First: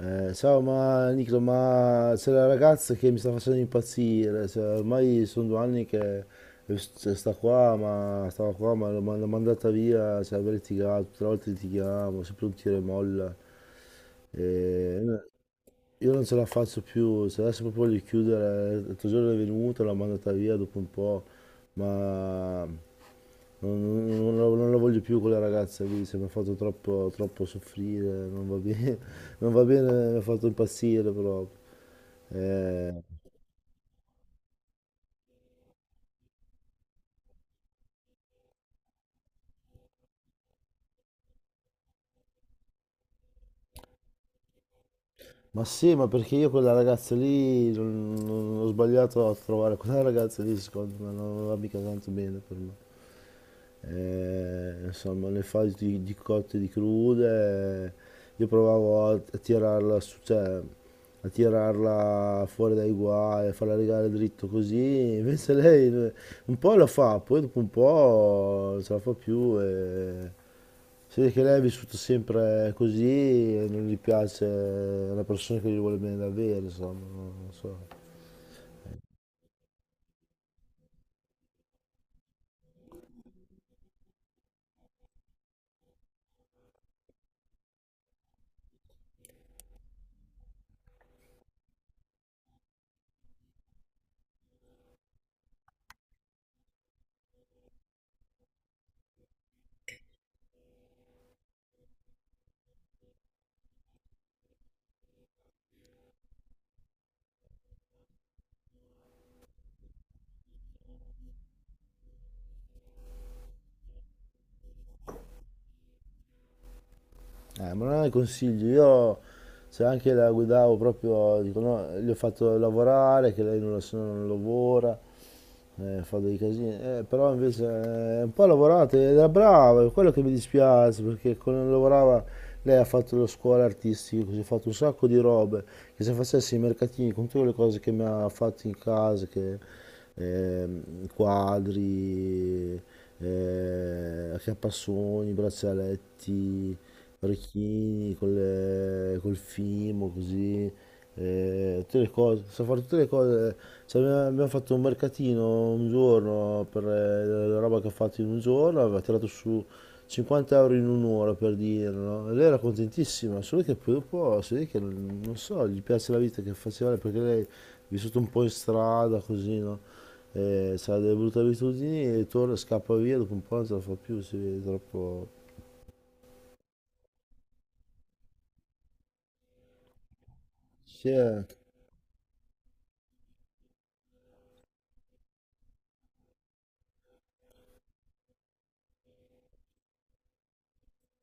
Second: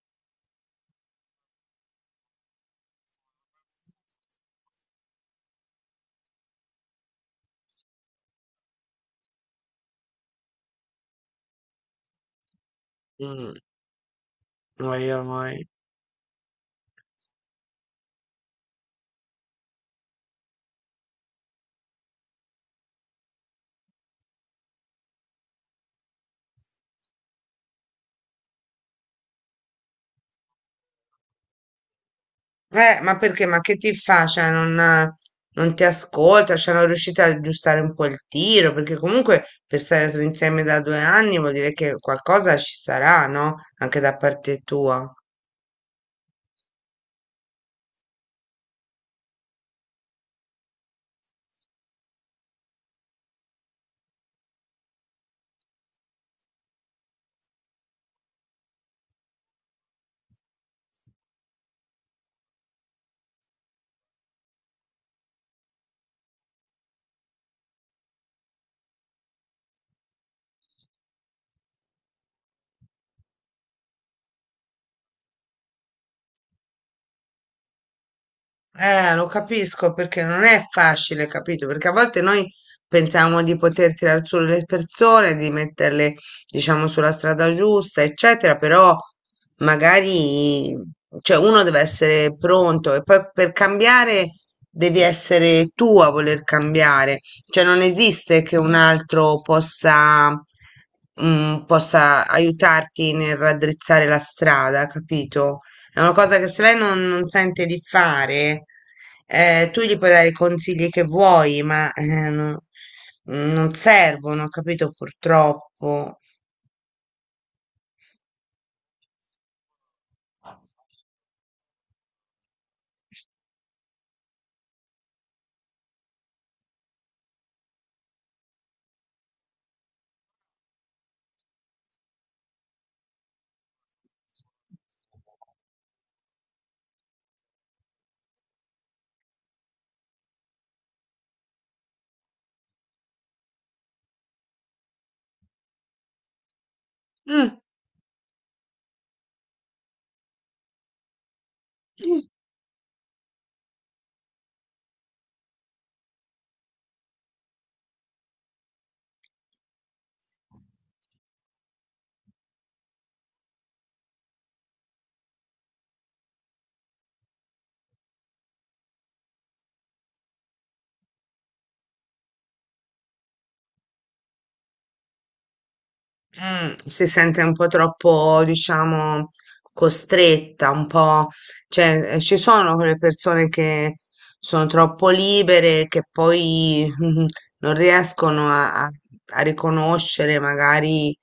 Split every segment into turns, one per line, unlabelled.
Ciao, ma Nicola, ma c'è la ragazza che mi sta facendo impazzire, cioè, ormai sono 2 anni che, cioè, sta qua, ma stava qua, ma l'ho mandata via, cioè, abbiamo litigato, tutte le volte litighiamo, sempre un tiro e molla,
Mm,
e
oi,
no-
oi.
io non ce la faccio più, cioè, adesso proprio voglio chiudere. L'altro giorno è venuta, l'ho mandata via dopo un po', ma non, non- non la voglio più quella ragazza lì, cioè, mi ha fatto troppo, troppo soffrire, non va bene, non va bene, mi ha fatto impazzire proprio. Eh,
Ma perché? Ma che ti fa? Cioè, non ti ascolta, cioè, non riuscite ad aggiustare un po' il tiro, perché comunque per stare insieme da 2 anni vuol dire che qualcosa ci sarà, no? Anche da parte tua.
ma sì, ma perché io quella ragazza lì ho sbagliato a trovare quella ragazza lì, secondo me non va mica tanto bene per me. Insomma, le fasi di cotte e di crude, io provavo a tirarla su, cioè, a tirarla fuori dai guai, a farla rigare dritto così. Invece lei, un po' la fa, poi dopo un po' non ce la fa più. E si vede che lei ha vissuto sempre così e non gli piace, è una persona che gli vuole bene davvero, insomma, non so.
Lo capisco perché non è facile, capito? Perché a volte noi pensiamo di poter tirar su le persone, di metterle, diciamo, sulla strada giusta, eccetera, però magari, cioè, uno deve essere pronto e poi per cambiare devi essere tu a voler cambiare, cioè non esiste che un altro possa, possa aiutarti nel raddrizzare la strada, capito? È una cosa che se lei non sente di fare, tu gli puoi dare i consigli che vuoi, ma non servono, capito? Purtroppo.
Ma non è consiglio, io se anche la guidavo proprio, dico, no, gli ho fatto lavorare, che lei non, la- se no non lavora, fa dei casini. Però invece, un po' ha lavorato, ed era brava, è quello che mi dispiace, perché quando lavorava lei ha fatto le scuole artistiche, così, ha fatto un sacco di robe, che se facessi i mercatini con tutte le cose che mi ha fatto in casa, che, quadri, acchiappasogni, braccialetti
Mm.
orecchini, col fimo, così, tutte le cose, so fare tutte le cose. Cioè, abbiamo fatto un mercatino un giorno per, la roba che ha fatto in un giorno, aveva tirato su 50 euro in un'ora per dirlo, no? E lei era contentissima, solo che poi dopo si vede che non so, gli piace la vita che faceva lei, perché lei è vissuta un po' in strada, così, no? Ha delle brutte abitudini e torna, scappa via, dopo un po' non ce la fa più, si vede troppo.
Mm, si sente un po' troppo, diciamo, costretta, un
Sì,
po',
eh.
cioè, ci sono quelle persone che sono troppo libere, che poi non riescono a, a riconoscere magari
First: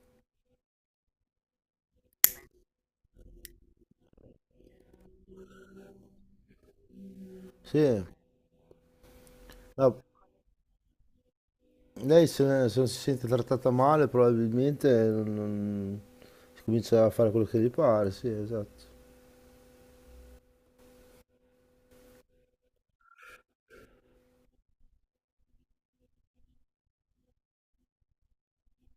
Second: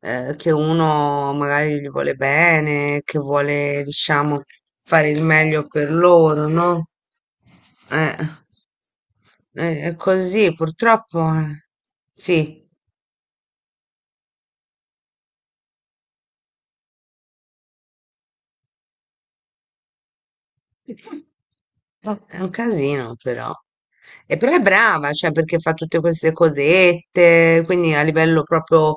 che uno magari gli vuole bene, che vuole, diciamo, fare il meglio per loro, no?
Sì.
Eh, eh, è
No,
così, purtroppo,
lei
sì.
se non si sente trattata male probabilmente si comincia a fare quello che gli pare, sì, esatto.
Oh, è un casino però. E però è brava, cioè perché fa tutte queste cosette, quindi a livello proprio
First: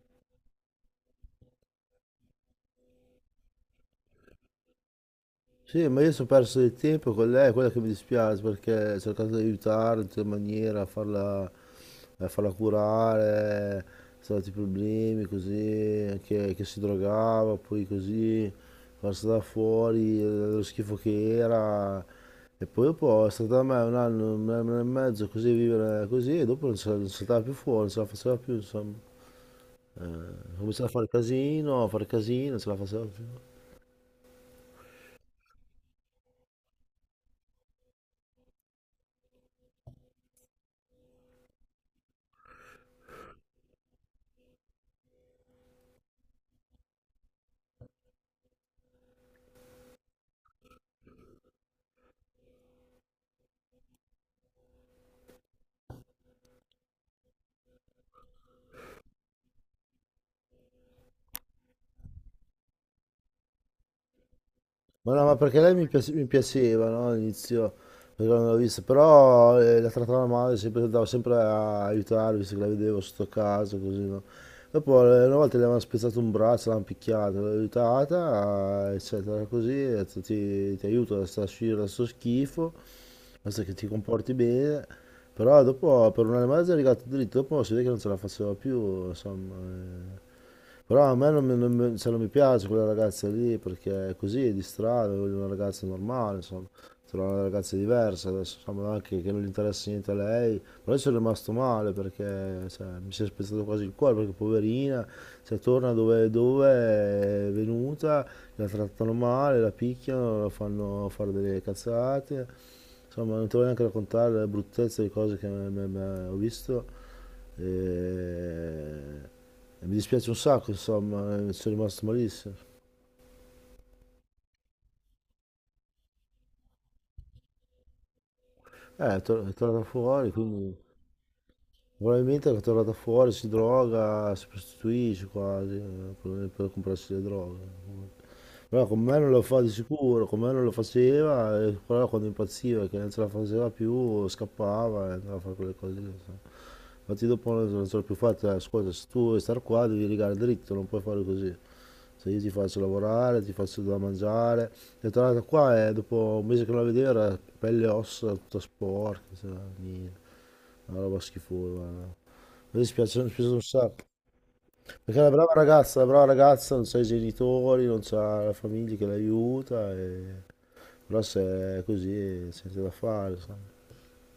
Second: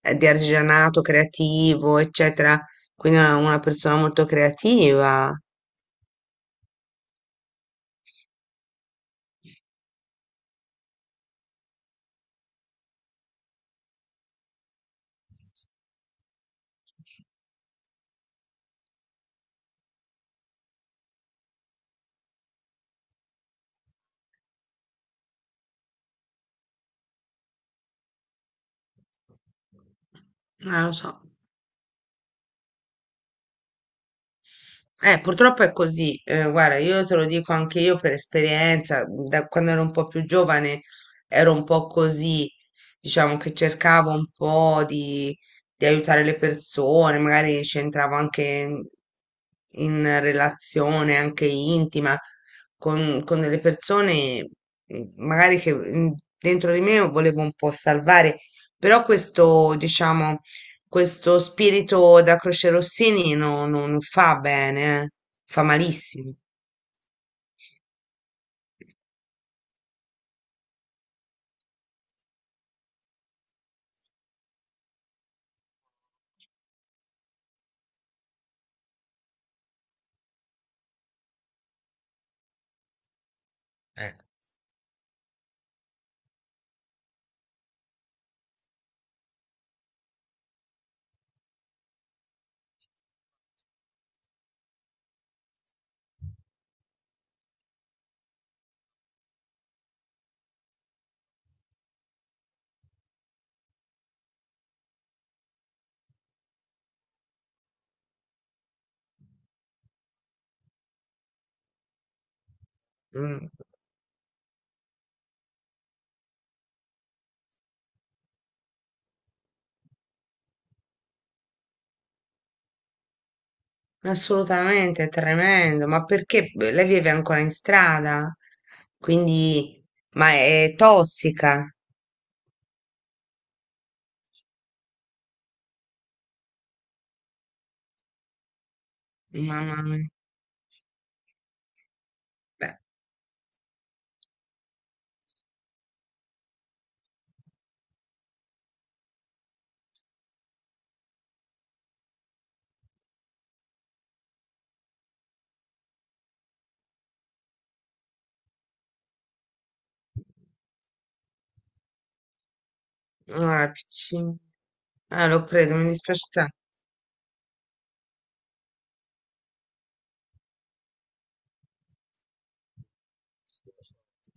di artigianato creativo, eccetera. Quindi è una persona molto creativa.
Sì, ma io sono perso del tempo con lei, è quello che mi dispiace perché ho cercato di aiutarla in tutte le maniere, a farla curare, sono stati problemi così, anche che si drogava, poi così, quando è stata fuori, lo schifo che era. Eppure può, è stata a me un anno e mezzo così, vivere così, e dopo non se la non saltava più fuori, non se la faceva più, insomma.
Non
Cominciava
lo so.
a fare casino, non se la faceva più.
Purtroppo è così. Guarda, io te lo dico anche io per esperienza, da quando ero un po' più giovane ero un po' così, diciamo che cercavo un po' di aiutare le persone, magari c'entravo anche in relazione anche intima con delle persone, magari che dentro di me volevo un po' salvare, però questo, diciamo questo spirito da Croce Rossini non fa bene,
Ma no, ma perché
fa
lei mi
malissimo.
piaceva, no, all'inizio, perché non l'ho vista, però, la trattava male, sempre, andavo sempre a aiutarla, visto che la vedevo sotto casa, così, no. Dopo, una volta le avevano spezzato un braccio, l'hanno picchiata, l'ho aiutata, eccetera, così, e ho detto, ti aiuto a uscire da sto schifo, basta che ti comporti bene. Però dopo, per un anno e mezzo è arrivato dritto, dopo si vede che non ce la faceva più, insomma... eh. Però a me non, mi- non mi- cioè, non mi piace quella ragazza lì perché è così, è di strada. Voglio una ragazza normale, insomma, trovare una ragazza diversa, adesso insomma anche che non gli interessa niente a lei. Però io sono rimasto male perché, cioè, mi si è spezzato quasi il cuore perché poverina, cioè, torna dove, dove è venuta, la trattano male, la picchiano, la fanno fare delle cazzate, insomma non
Mm.
ti voglio neanche raccontare la bruttezza di cose che ho visto. E... E mi dispiace un sacco, insomma, sono rimasto malissimo.
Assolutamente, è tremendo. Ma perché beh, lei vive ancora in strada?
È è
Quindi,
tornata
ma
fuori,
è
quindi
tossica.
probabilmente è tornata fuori, si droga, si prostituisce quasi, per comprarsi le droghe. Però con me non lo fa di
Mamma mia.
sicuro, con me non lo faceva, e però quando
Beh,
impazziva, che non ce la faceva più, scappava e andava a fare quelle cose lì, insomma. Infatti dopo non so, non ce l'ho più fatta, ascolta, se tu vuoi star qua devi rigare dritto, non puoi fare così. Se io ti faccio lavorare, ti faccio da mangiare. È tornata qua e dopo un mese che non la vedevo era pelle e ossa, tutta sporca, cioè, niente, una roba schifosa, guarda. Mi dispiace un
allora,
sacco.
piccina.
Perché è
Ah, lo credo, mi
una brava
dispiace.
ragazza non sa i genitori, non sa la famiglia che l'aiuta, e... però se è così sente da fare, sai.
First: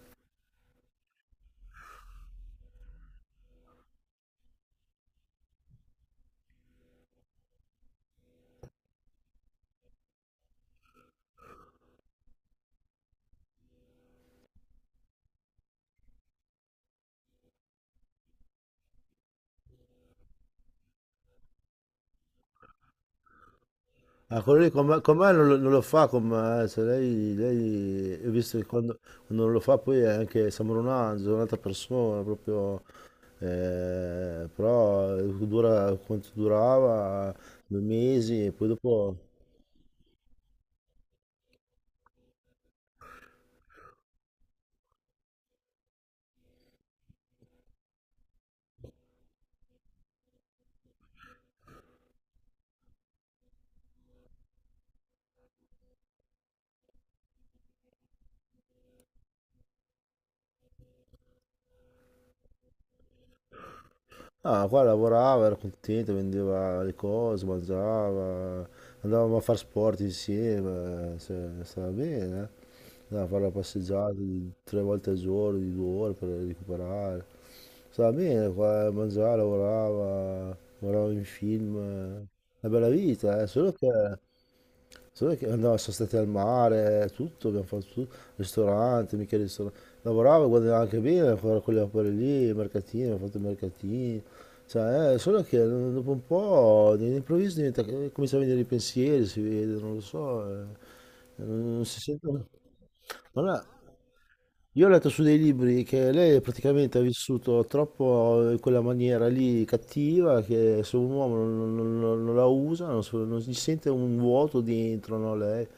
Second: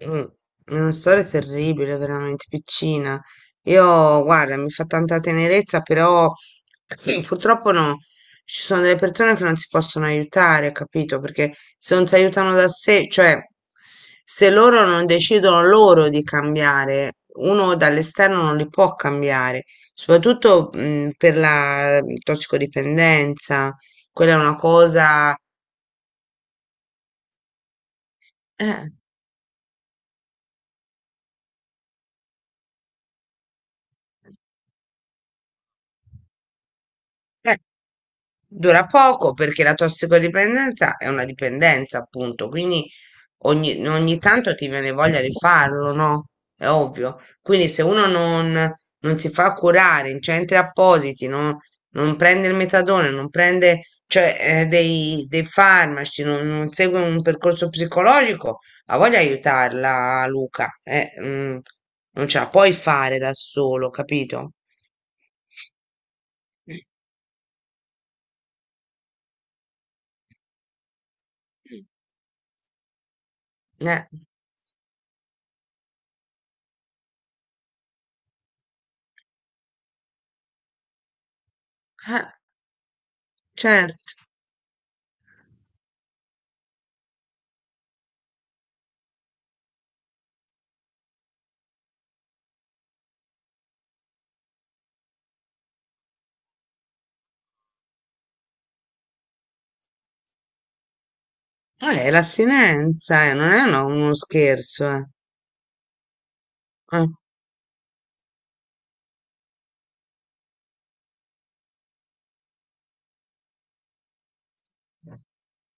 Mh, è una storia terribile, veramente, piccina. Io, guarda, mi fa tanta tenerezza, però purtroppo no, ci sono delle persone che non si possono aiutare, capito? Perché se non si aiutano da sé, cioè, se loro non decidono loro di cambiare, uno dall'esterno non li può cambiare, soprattutto, per la tossicodipendenza, quella è
Ah,
una
quello lì con me
cosa.
non, lo non lo fa con me, cioè ho visto che
Eh.
quando non lo fa poi è anche, sembra un angelo, è un'altra persona proprio, però dura quanto durava,
eh,
2 mesi e poi
Dura
dopo.
poco perché la tossicodipendenza è una dipendenza, appunto, quindi ogni tanto ti viene voglia di farlo, no? È ovvio. Quindi se uno non si fa curare in centri appositi, non prende il metadone, non prende, cioè, dei farmaci, non segue un percorso psicologico, ha voglia di aiutarla, Luca. Non ce la puoi fare da solo, capito?
Ah, qua lavorava, era contento, vendeva le cose, mangiava, andavamo a fare sport insieme, cioè,
Eh,
stava bene, eh. Andavamo a fare la passeggiata 3 volte al giorno, di 2 ore per recuperare. Stava bene, qua mangiava, lavorava, guardava in film,
eh,
eh. Una bella vita, eh.
certo.
Solo che andavamo, sono stati al mare, tutto, abbiamo fatto tutto, ristorante, mica ristorante, lavorava, guadagnava anche bene a fare quelle opere lì, i mercatini, ho fatto i mercatini. Cioè, solo che dopo un po' all'improvviso diventa, comincia a venire i pensieri, si vede, non lo so, non si sentono.
L'astinenza,
Ma
non
no,
è uno
io ho
scherzo,
letto
eh.
su dei libri che lei praticamente ha
Eh.
vissuto troppo in quella maniera lì cattiva che se un uomo non la usa, non si sente un vuoto dentro, no, lei. E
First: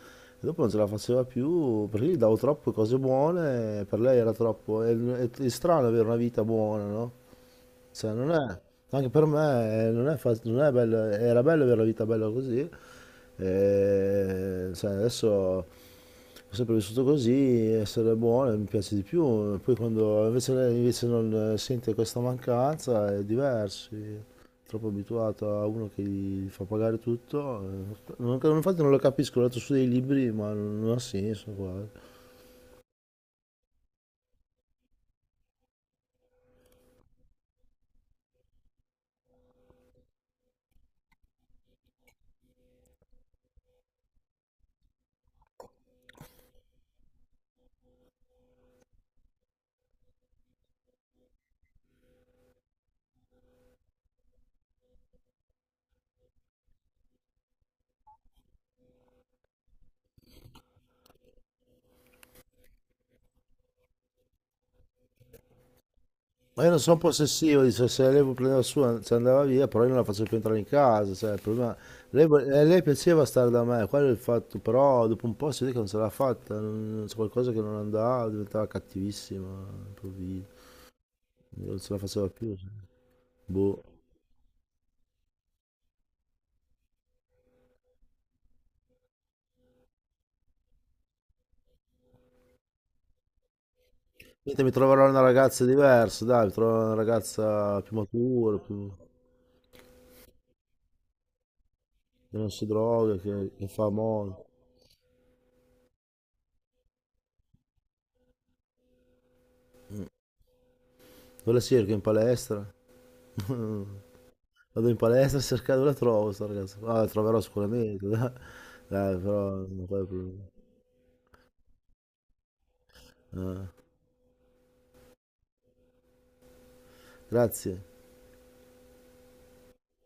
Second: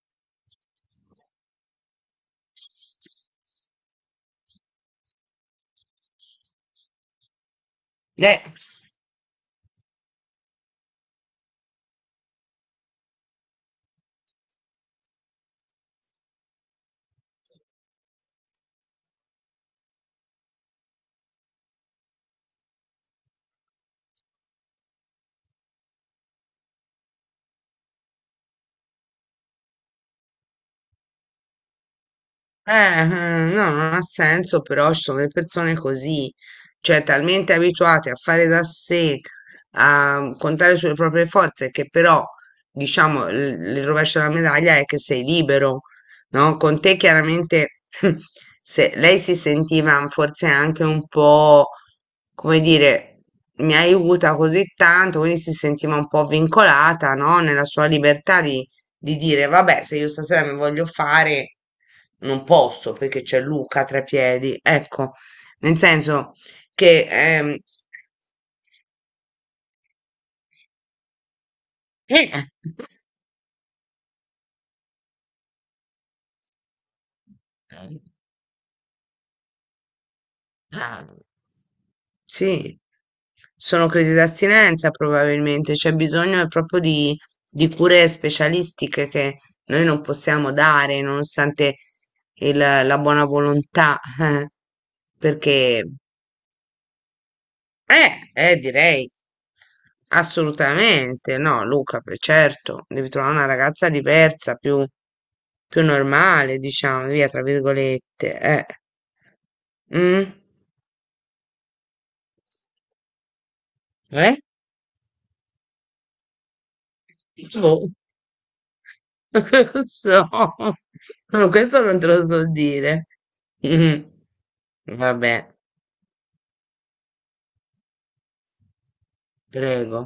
dopo non ce la faceva più perché gli davo troppe cose buone, per lei era troppo. È strano avere una vita buona, no? Cioè, non
Eh.
è, anche per me, non è bello, era bello avere la vita bella così, e, cioè, adesso ho sempre vissuto così, essere buono mi piace di più. E poi quando invece lei invece non, sente questa mancanza è diverso, è troppo abituato a uno che gli fa pagare tutto, infatti non lo capisco, ho letto su dei libri ma non ha senso qua.
No, non ha senso, però ci sono le persone così, cioè talmente abituate a fare da sé, a contare sulle proprie forze, che però, diciamo, il rovescio della medaglia è che sei libero, no? Con te chiaramente se, lei si sentiva forse anche un po', come dire, mi aiuta così tanto, quindi si sentiva un po' vincolata, no? Nella sua libertà di dire vabbè, se io stasera mi voglio fare, non posso perché c'è Luca tra i piedi. Ecco, nel senso
Ma io non sono
che
possessivo, dice, se lei vuole prendere la sua, se andava via, però io non la faccio più entrare in casa, cioè, il problema- Lei, vo-
eh,
lei piaceva stare da me, quello è il fatto, però dopo un po' si vede che non ce l'ha fatta, c'è qualcosa che non andava, diventava cattivissima, improvviso, non ce la faceva più, cioè.
sì,
Boh.
sono crisi d'astinenza probabilmente, c'è bisogno proprio di cure specialistiche che noi non possiamo dare, nonostante la buona volontà,
Niente, mi troverò una ragazza
perché
diversa, dai, mi troverò una ragazza più matura,
direi. Assolutamente, no Luca,
che non si
certo, devi
droga,
trovare una
che
ragazza
fa moda.
diversa, più normale, diciamo, via, tra virgolette, eh. Mm?
Quella sì, che è in palestra.
Eh?
Vado in palestra a cercare dove la trovo sta ragazza. Ah, la troverò
Boh.
sicuramente, dai. Dai, però
Non
non fai
so,
problemi.
questo non te lo so dire.
Ah,
Mm. Vabbè,
grazie.
prego.